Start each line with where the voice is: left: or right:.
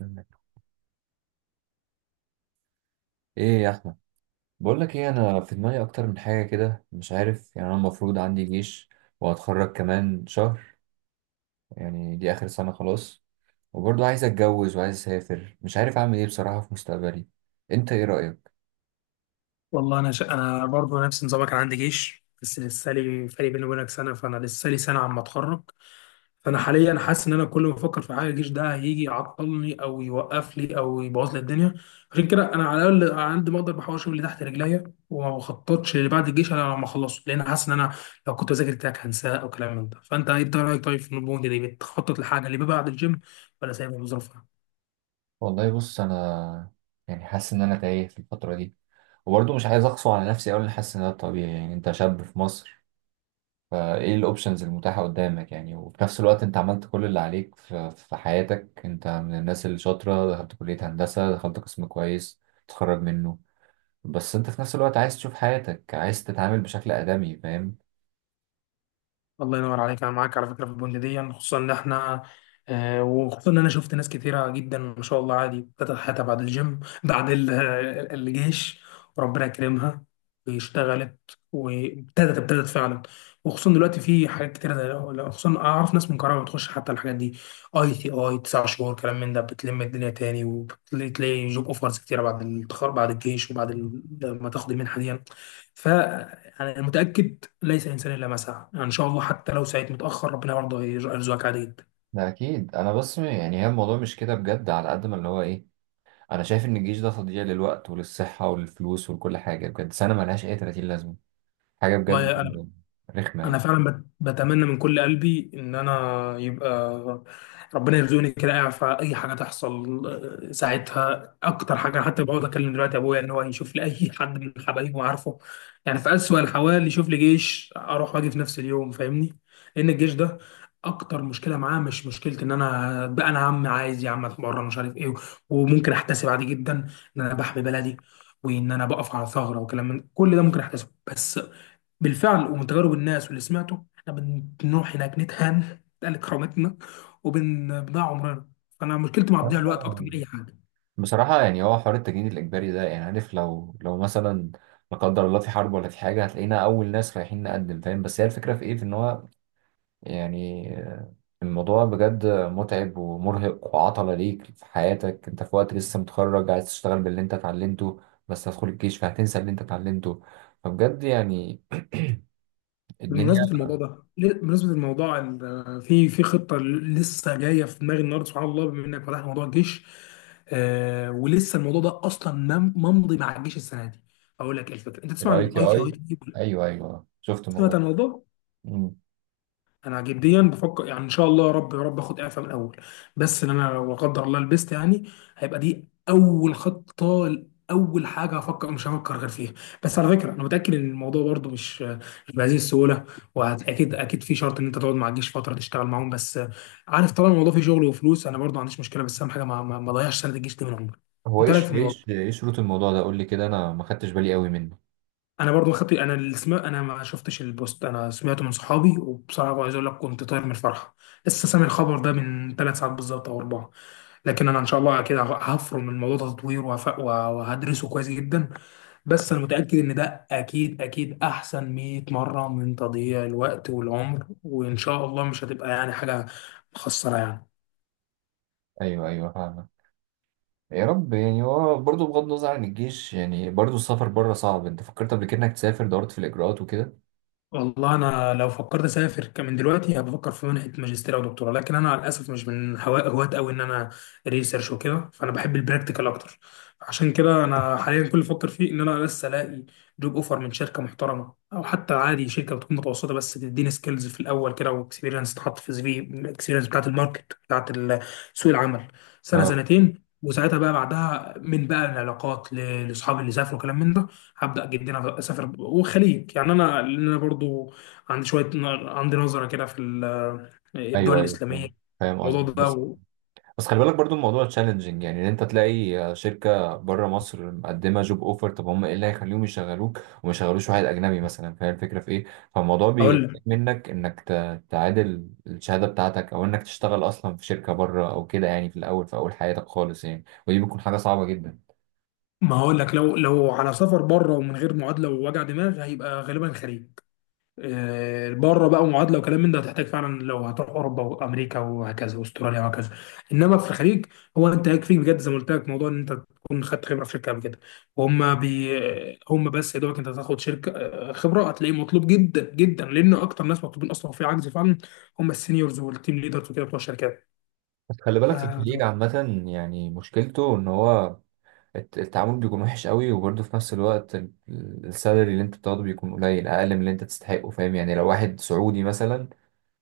right: منك. ايه يا احمد؟ بقول لك ايه، انا في دماغي اكتر من حاجه كده مش عارف. يعني انا المفروض عندي جيش، وهتخرج كمان شهر، يعني دي اخر سنه خلاص. وبرضه عايز اتجوز وعايز اسافر، مش عارف اعمل ايه بصراحه في مستقبلي. انت ايه رايك؟
left: والله انا برضه نفس نظامك. انا عندي جيش، بس لسه لي فرق بيني وبينك سنه، فانا لسه لي سنه عم اتخرج. فانا حاليا حاسس ان انا كل ما افكر في حاجه، الجيش ده هيجي يعطلني او يوقف لي او يبوظ لي الدنيا. عشان كده انا على الاقل على قد ما اقدر بحاول اشوف اللي تحت رجليا، وما بخططش اللي بعد الجيش الا لما اخلصه، لان حاسس ان انا لو كنت بذاكر تراك هنساه او كلام من ده. فانت ايه رايك طيب في النبوه دي بتخطط لحاجه اللي بعد الجيم، ولا سايبها بظروفها؟
right: والله بص، انا يعني حاسس ان انا تايه في الفتره دي، وبرضه مش عايز اقسو على نفسي اقول ان حاسس ان ده طبيعي، يعني انت شاب في مصر، فايه الاوبشنز المتاحة قدامك؟ يعني وفي نفس الوقت انت عملت كل اللي عليك في حياتك. انت من الناس اللي شاطرة، دخلت كلية هندسة، دخلت قسم كويس تخرج منه. بس انت في نفس الوقت عايز تشوف حياتك، عايز تتعامل بشكل آدمي، فاهم؟
left: الله ينور عليك، انا معاك على فكره في البند دي، خصوصا ان احنا وخصوصا ان انا شفت ناس كتيره جدا ما شاء الله عادي ابتدت حياتها بعد الجيم، بعد الجيش، وربنا كرمها واشتغلت، وابتدت فعلا. وخصوصا دلوقتي في حاجات كتيره، زي خصوصا اعرف ناس من كهرباء بتخش حتى الحاجات دي، اي تي اي تسع شهور كلام من ده، بتلم الدنيا تاني، وبتلاقي جوب اوفرز كتيره بعد التخرج بعد الجيش، وبعد لما تاخد المنحه دي. فانا متاكد، ليس انسان الا ما سعى، يعني ان شاء الله حتى لو سعيت متاخر ربنا برضه هيرزقك عادي
right: ده اكيد، انا بس يعني هي الموضوع مش كده بجد، على قد ما اللي هو ايه، انا شايف ان الجيش ده تضييع للوقت وللصحة وللفلوس ولكل حاجة بجد، سنة ملهاش اي 30 لازمة، حاجة بجد
left: جدا.
right: رخمة
left: انا
right: يعني.
left: فعلا بتمنى من كل قلبي ان انا يبقى ربنا يرزقني كده اعرف اي حاجه تحصل. ساعتها اكتر حاجه أنا حتى بقعد اكلم دلوقتي ابويا ان هو يشوف لي اي حد من حبايبه، عارفه، يعني في اسوأ الحوال يشوف لي جيش اروح واجي في نفس اليوم، فاهمني؟ لان الجيش ده اكتر مشكله معاه، مش مشكله ان انا بقى انا عم عايز يا عم اتمرن مش عارف ايه، وممكن احتسب عادي جدا ان انا بحمي بلدي، وان انا بقف على ثغره وكلام من كل ده ممكن احتسبه، بس بالفعل ومن تجارب الناس واللي سمعته احنا بنروح هناك نتهان نتقل كرامتنا وبنضيع عمرنا. فانا مشكلتي مع تضييع الوقت اكتر
right: أيوة.
left: من اي حاجه.
right: بصراحة يعني هو حوار التجنيد الإجباري ده، يعني عارف، لو مثلا لا قدر الله في حرب ولا في حاجة، هتلاقينا أول ناس رايحين نقدم، فاهم؟ بس هي الفكرة في إيه، في إن هو يعني الموضوع بجد متعب ومرهق وعطلة ليك في حياتك، أنت في وقت لسه متخرج عايز تشتغل باللي أنت اتعلمته، بس هتدخل الجيش فهتنسى اللي أنت اتعلمته، فبجد يعني الدنيا.
left: بمناسبه الموضوع ده ل- بمناسبه الموضوع ال- آه، في خطه لسه جايه في دماغي النهارده، سبحان الله بما انك فتحت موضوع الجيش، ولسه الموضوع ده اصلا ممضي مع الجيش السنه دي. اقول لك ايه الفكره، انت
right: في
left: تسمع
right: الأي
left: عن
right: تي
left: اي تي اي؟
right: أي أيوه أيوه، شفت الموضوع
left: سمعت
right: ده.
left: عن الموضوع.
right: مم.
left: انا جديا بفكر، يعني ان شاء الله يا رب يا رب اخد اعفاء من الاول، بس ان انا لو لا قدر الله لبست يعني، هيبقى دي اول خطه، اول حاجه هفكر مش هفكر غير فيها. بس على فكره انا متاكد ان الموضوع برضو مش بهذه السهوله، واكيد اكيد في شرط ان انت تقعد مع الجيش فتره تشتغل معاهم. بس عارف، طالما الموضوع فيه شغل وفلوس انا برضو ما عنديش مشكله، بس اهم حاجه ما اضيعش سنه الجيش دي من عمري.
right: هو
left: انت رايك
right: إيش
left: في الموضوع؟
right: إيش إيه شروط الموضوع ده؟ قول لي كده، أنا ما خدتش بالي قوي منه.
left: انا برضو خطي، انا انا ما شفتش البوست، انا سمعته من صحابي، وبصراحه عايز اقول لك كنت طاير من الفرحه. لسه سامع الخبر ده من ثلاث ساعات بالظبط او اربعه، لكن انا ان شاء الله كده هفرم الموضوع ده تطوير، وهدرسه كويس جدا. بس انا متاكد ان ده اكيد اكيد احسن 100 مره من تضييع الوقت والعمر، وان شاء الله مش هتبقى يعني حاجه مخسره يعني.
right: أيوه أيوه، فاهمك. يا رب. يعني هو برضه بغض النظر عن الجيش، يعني برضه السفر بره صعب، انت فكرت قبل كده انك تسافر، دورت في الاجراءات وكده؟
left: والله انا لو فكرت اسافر كمان دلوقتي هبفكر في منحه ماجستير او دكتوراه، لكن انا للاسف مش من هواة قوي ان انا ريسيرش وكده، فانا بحب البراكتيكال اكتر. عشان كده انا حاليا كل اللي بفكر فيه ان انا لسه الاقي جوب اوفر من شركه محترمه، او حتى عادي شركه بتكون متوسطه بس تديني سكيلز في الاول كده، واكسبيرينس تحط في سي في، الاكسبيرينس بتاعت الماركت بتاعت سوق العمل، سنه
right: اه.
left: سنتين، وساعتها بقى بعدها من بقى العلاقات لاصحابي اللي سافروا كلام من ده، هبدأ جدا اسافر. والخليج يعني انا، لان انا برضو عندي نظره كده في الدول
right: ايوه ايوه،
left: الاسلاميه،
right: فاهم. فاهم
left: الموضوع
right: قصدك بس.
left: ده.
right: بس خلي بالك برضه الموضوع تشالنجينج، يعني ان انت تلاقي شركه بره مصر مقدمه جوب اوفر. طب هم ايه اللي هيخليهم يشغلوك وما يشغلوش واحد اجنبي مثلا؟ فاهم الفكره في ايه؟ فالموضوع
left: واقول
right: بيحتاج
left: لك
right: منك انك تعادل الشهاده بتاعتك، او انك تشتغل اصلا في شركه بره او كده، يعني في الاول في اول حياتك خالص، يعني ودي بتكون حاجه صعبه جدا.
left: ما هقول لك، لو على سفر بره ومن غير معادله ووجع دماغ، هيبقى غالبا الخليج. بره بقى معادله وكلام من ده هتحتاج فعلا لو هتروح اوروبا وامريكا وهكذا، واستراليا وهكذا. انما في الخليج هو انت يكفيك بجد، زي ما قلت لك، موضوع ان انت تكون خدت خبره في شركه قبل كده، وهم بي هم بس يا دوبك انت تاخد شركه خبره، هتلاقيه مطلوب جدا جدا، لان اكتر ناس مطلوبين اصلا في عجز فعلا هم السينيورز والتيم ليدرز وكده بتوع الشركات.
right: بس خلي بالك
left: آه،
right: الخليج عامة، يعني مشكلته ان هو التعامل بيكون وحش قوي، وبرضه في نفس الوقت السالري اللي انت بتاخده بيكون قليل، اقل من اللي انت تستحقه، فاهم؟ يعني لو واحد سعودي مثلا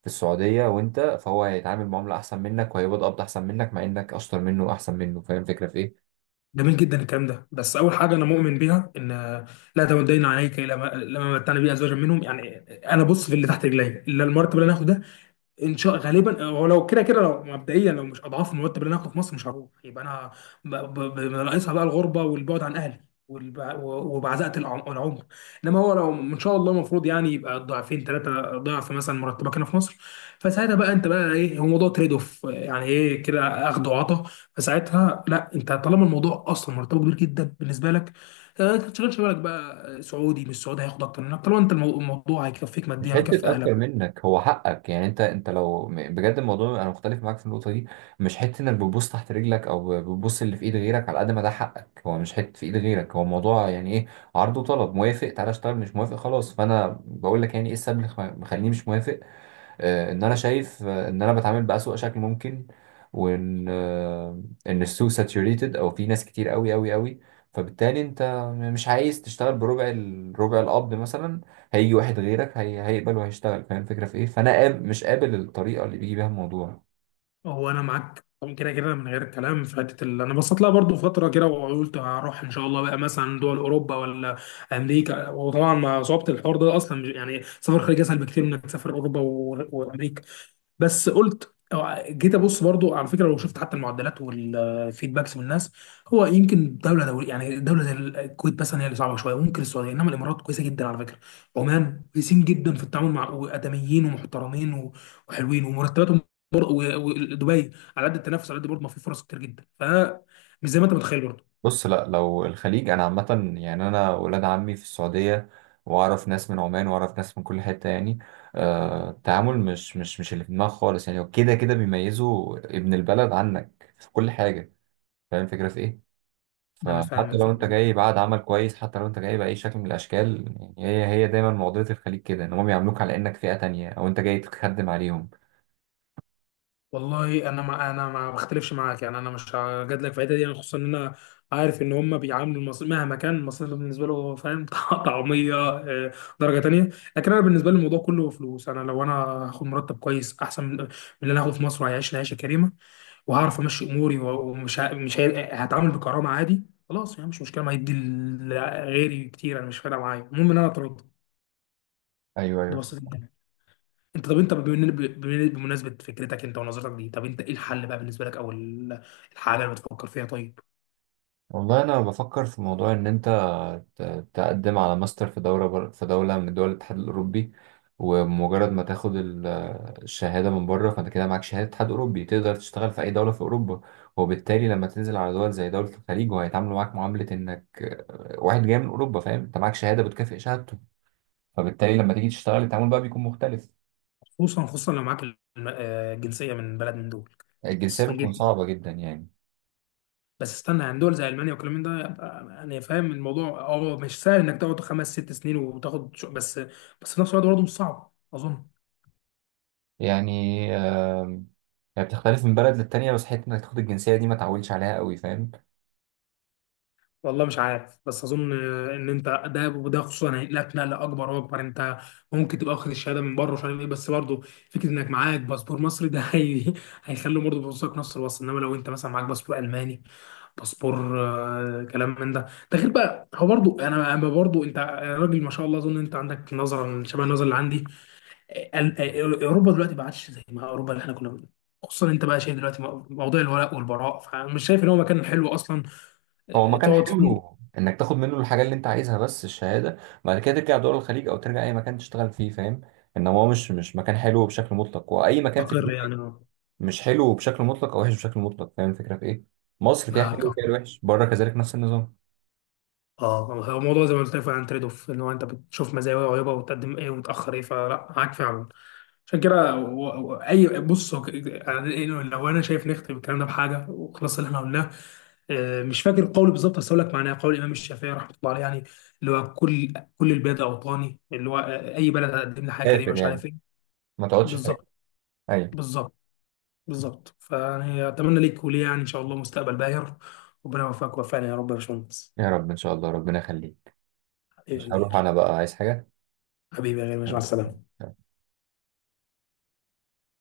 right: في السعودية، وانت فهو هيتعامل معاملة احسن منك وهيقبض احسن منك، مع انك اشطر منه واحسن منه، فاهم الفكرة في ايه؟
left: جميل جدا الكلام ده، بس اول حاجه انا مؤمن بيها ان لا تمدين عليك لما متعنا بيه ازواجا منهم يعني. انا بص في اللي تحت رجلي الا المرتب اللي انا هاخده، ان شاء غالبا هو لو كده كده لو مبدئيا، لو مش اضعاف المرتب اللي انا هاخده في مصر مش هروح، يبقى انا ناقصها بقى الغربه والبعد عن اهلي، وبعزقه العمر. انما هو لو ان شاء الله المفروض يعني يبقى ضعفين ثلاثه ضعف مثلا مرتبك هنا في مصر، فساعتها بقى انت بقى ايه، هو موضوع تريد اوف يعني، ايه كده اخد وعطا. فساعتها لا، انت طالما الموضوع اصلا مرتبه كبير جدا بالنسبه لك، ما تشغلش بالك بقى سعودي مش سعودي هياخد اكتر منك، طالما انت الموضوع هيكفيك
right: مش
left: ماديا ويكفي
right: حتة أكتر
left: اهلك.
right: منك، هو حقك يعني. أنت لو بجد الموضوع، أنا مختلف معاك في النقطة دي. مش حتة إنك بتبص تحت رجلك أو بتبص اللي في إيد غيرك، على قد ما ده حقك. هو مش حتة في إيد غيرك، هو الموضوع يعني إيه؟ عرض وطلب، موافق تعالى اشتغل، مش موافق خلاص. فأنا بقول لك يعني إيه السبب اللي مخليني مش موافق. ان انا شايف ان انا بتعامل بأسوأ شكل ممكن، وان ان السوق ساتوريتد، او في ناس كتير قوي قوي قوي، فبالتالي انت مش عايز تشتغل بربع الربع القبض مثلا. هيجي واحد غيرك هيقبل وهيشتغل، فاهم الفكره في ايه؟ فانا مش قابل الطريقه اللي بيجي بيها الموضوع.
left: هو انا معاك طبعا كده كده من غير الكلام، فاتت اللي انا بصيت لها برضو فتره كده، وقلت هروح ان شاء الله بقى مثلا دول اوروبا ولا امريكا، وطبعا مع صعوبه الحوار ده اصلا يعني سفر خارج اسهل بكتير من انك تسافر اوروبا وامريكا. بس قلت جيت ابص برضو على فكره، لو شفت حتى المعدلات والفيدباكس من الناس، هو يمكن دوله دولية يعني دوله زي الكويت مثلا هي اللي صعبه شويه، وممكن السعوديه، انما الامارات كويسه جدا على فكره، عمان كويسين جدا في التعامل، مع ادميين ومحترمين وحلوين ومرتباتهم، ودبي، على قد التنافس على قد برضه ما في فرص كتير جدا، مش زي ما انت متخيل برضه.
right: بص، لا لو الخليج، انا عامه يعني انا ولاد عمي في السعوديه، واعرف ناس من عمان، واعرف ناس من كل حته يعني. التعامل مش اللي في دماغك خالص، يعني هو كده كده بيميزوا ابن البلد عنك في كل حاجه، فاهم الفكره في ايه؟
left: انا فاهم
right: فحتى لو
left: الفكره
right: انت
left: دي،
right: جاي بعد عمل كويس، حتى لو انت جاي باي شكل من الاشكال، يعني هي دايما معضله الخليج كده، ان هم بيعاملوك على انك فئه تانية او انت جاي تخدم عليهم.
left: والله انا ما بختلفش معاك يعني، انا مش هجادلك في الحته دي، يعني خصوصا ان انا عارف ان هم بيعاملوا المصري مهما كان المصري بالنسبه له، فاهم، طعميه درجه تانيه. لكن انا بالنسبه لي الموضوع كله فلوس، انا لو انا هاخد مرتب كويس احسن من اللي انا هاخده في مصر وهيعيشني عيشه كريمه، وهعرف امشي اموري، ومش ه- مش هي... هتعامل بكرامه عادي، خلاص يعني مش مشكله، ما هيدي غيري كتير، انا مش فارقه معايا، المهم ان انا اترد،
right: ايوه
left: دي
right: ايوه.
left: بسيطه يعني. انت طب انت بمناسبه فكرتك انت ونظرتك دي، طب انت ايه الحل بقى بالنسبه لك، او الحاجه اللي بتفكر فيها طيب؟
right: والله انا بفكر في موضوع ان انت تقدم على ماستر في في دوله من دول الاتحاد الاوروبي. ومجرد ما تاخد الشهاده من بره، فانت كده معاك شهاده اتحاد اوروبي، تقدر تشتغل في اي دوله في اوروبا. وبالتالي لما تنزل على دول زي دوله الخليج، وهيتعاملوا معاك معامله انك واحد جاي من اوروبا، فاهم؟ انت معاك شهاده بتكافئ شهادته، فبالتالي لما تيجي تشتغل التعامل بقى بيكون مختلف.
left: خصوصا خصوصا لو معاك الجنسيه من بلد من دول.
right: الجنسيه
left: خصوصا
right: بتكون
left: جدا،
right: صعبه جدا يعني.
left: بس استنى يعني دول زي المانيا والكلام من ده، يبقى انا فاهم الموضوع مش سهل انك تقعد خمس ست سنين وتاخد بس في نفس الوقت برضه مش صعب اظن.
right: يعني آم، يعني بتختلف من بلد للتانية، بس حتة انك تاخد الجنسية دي ما تعولش عليها قوي، فاهم؟
left: والله مش عارف، بس اظن ان انت ده وده، خصوصا هينقلك نقله اكبر واكبر، انت ممكن تبقى واخد الشهاده من بره مش عارف ايه، بس برضه فكره انك معاك باسبور مصري ده هيخلي برضه بصك نفس الوصف، انما لو انت مثلا معاك باسبور الماني، باسبور كلام من ده، ده غير بقى. هو برضو، انا برضو انت، أنا راجل ما شاء الله اظن انت عندك نظره شبه النظره اللي عندي، اوروبا دلوقتي ما عادش زي ما اوروبا اللي احنا كنا خصوصا انت بقى شايف دلوقتي موضوع الولاء والبراء، فمش شايف ان هو مكان حلو اصلا
right: هو مكان
left: تقعد فيه.
right: حلو انك تاخد منه الحاجه اللي انت عايزها، بس الشهاده، بعد كده ترجع دول الخليج او ترجع اي مكان تشتغل فيه، فاهم؟ انما هو مش مكان حلو بشكل مطلق. واي مكان في
left: مستقر
right: الدنيا
left: يعني، اه.
right: مش حلو بشكل مطلق او وحش بشكل مطلق، فاهم الفكره في ايه؟ مصر فيها
left: معاك،
right: حلو
left: اه.
right: وفيها الوحش، بره كذلك نفس النظام.
left: اه. هو الموضوع زي ما قلت لك فعلا تريد اوف، ان هو انت بتشوف مزايا وعيوبها وتقدم ايه وتاخر ايه، فلا معاك فعلا. عشان كده هو- هو اي بص هو ك- يعني لو انا شايف نختم الكلام ده بحاجه وخلاص اللي احنا قلناه، مش فاكر القول بالظبط بس اقول لك معناه، قول الامام الشافعي رحمه الله عليه، يعني اللي هو كل البلاد اوطاني، اللي هو اي بلد هتقدم لي حاجه كريمه
right: كافر
left: مش
right: يعني،
left: عارف ايه.
right: ما تقعدش فاكر.
left: بالظبط.
right: ايوه.
left: بالظبط. بالظبط، فيعني اتمنى ليك وليه يعني ان شاء الله مستقبل باهر، ربنا يوفقك ويوفقنا يا رب، يا باشمهندس.
right: يا رب ان شاء الله، ربنا يخليك.
left: ايوه يا
right: مش هروح،
left: كبير.
right: انا بقى عايز حاجه.
left: حبيبي يا غالي، ماشي، مع السلامه.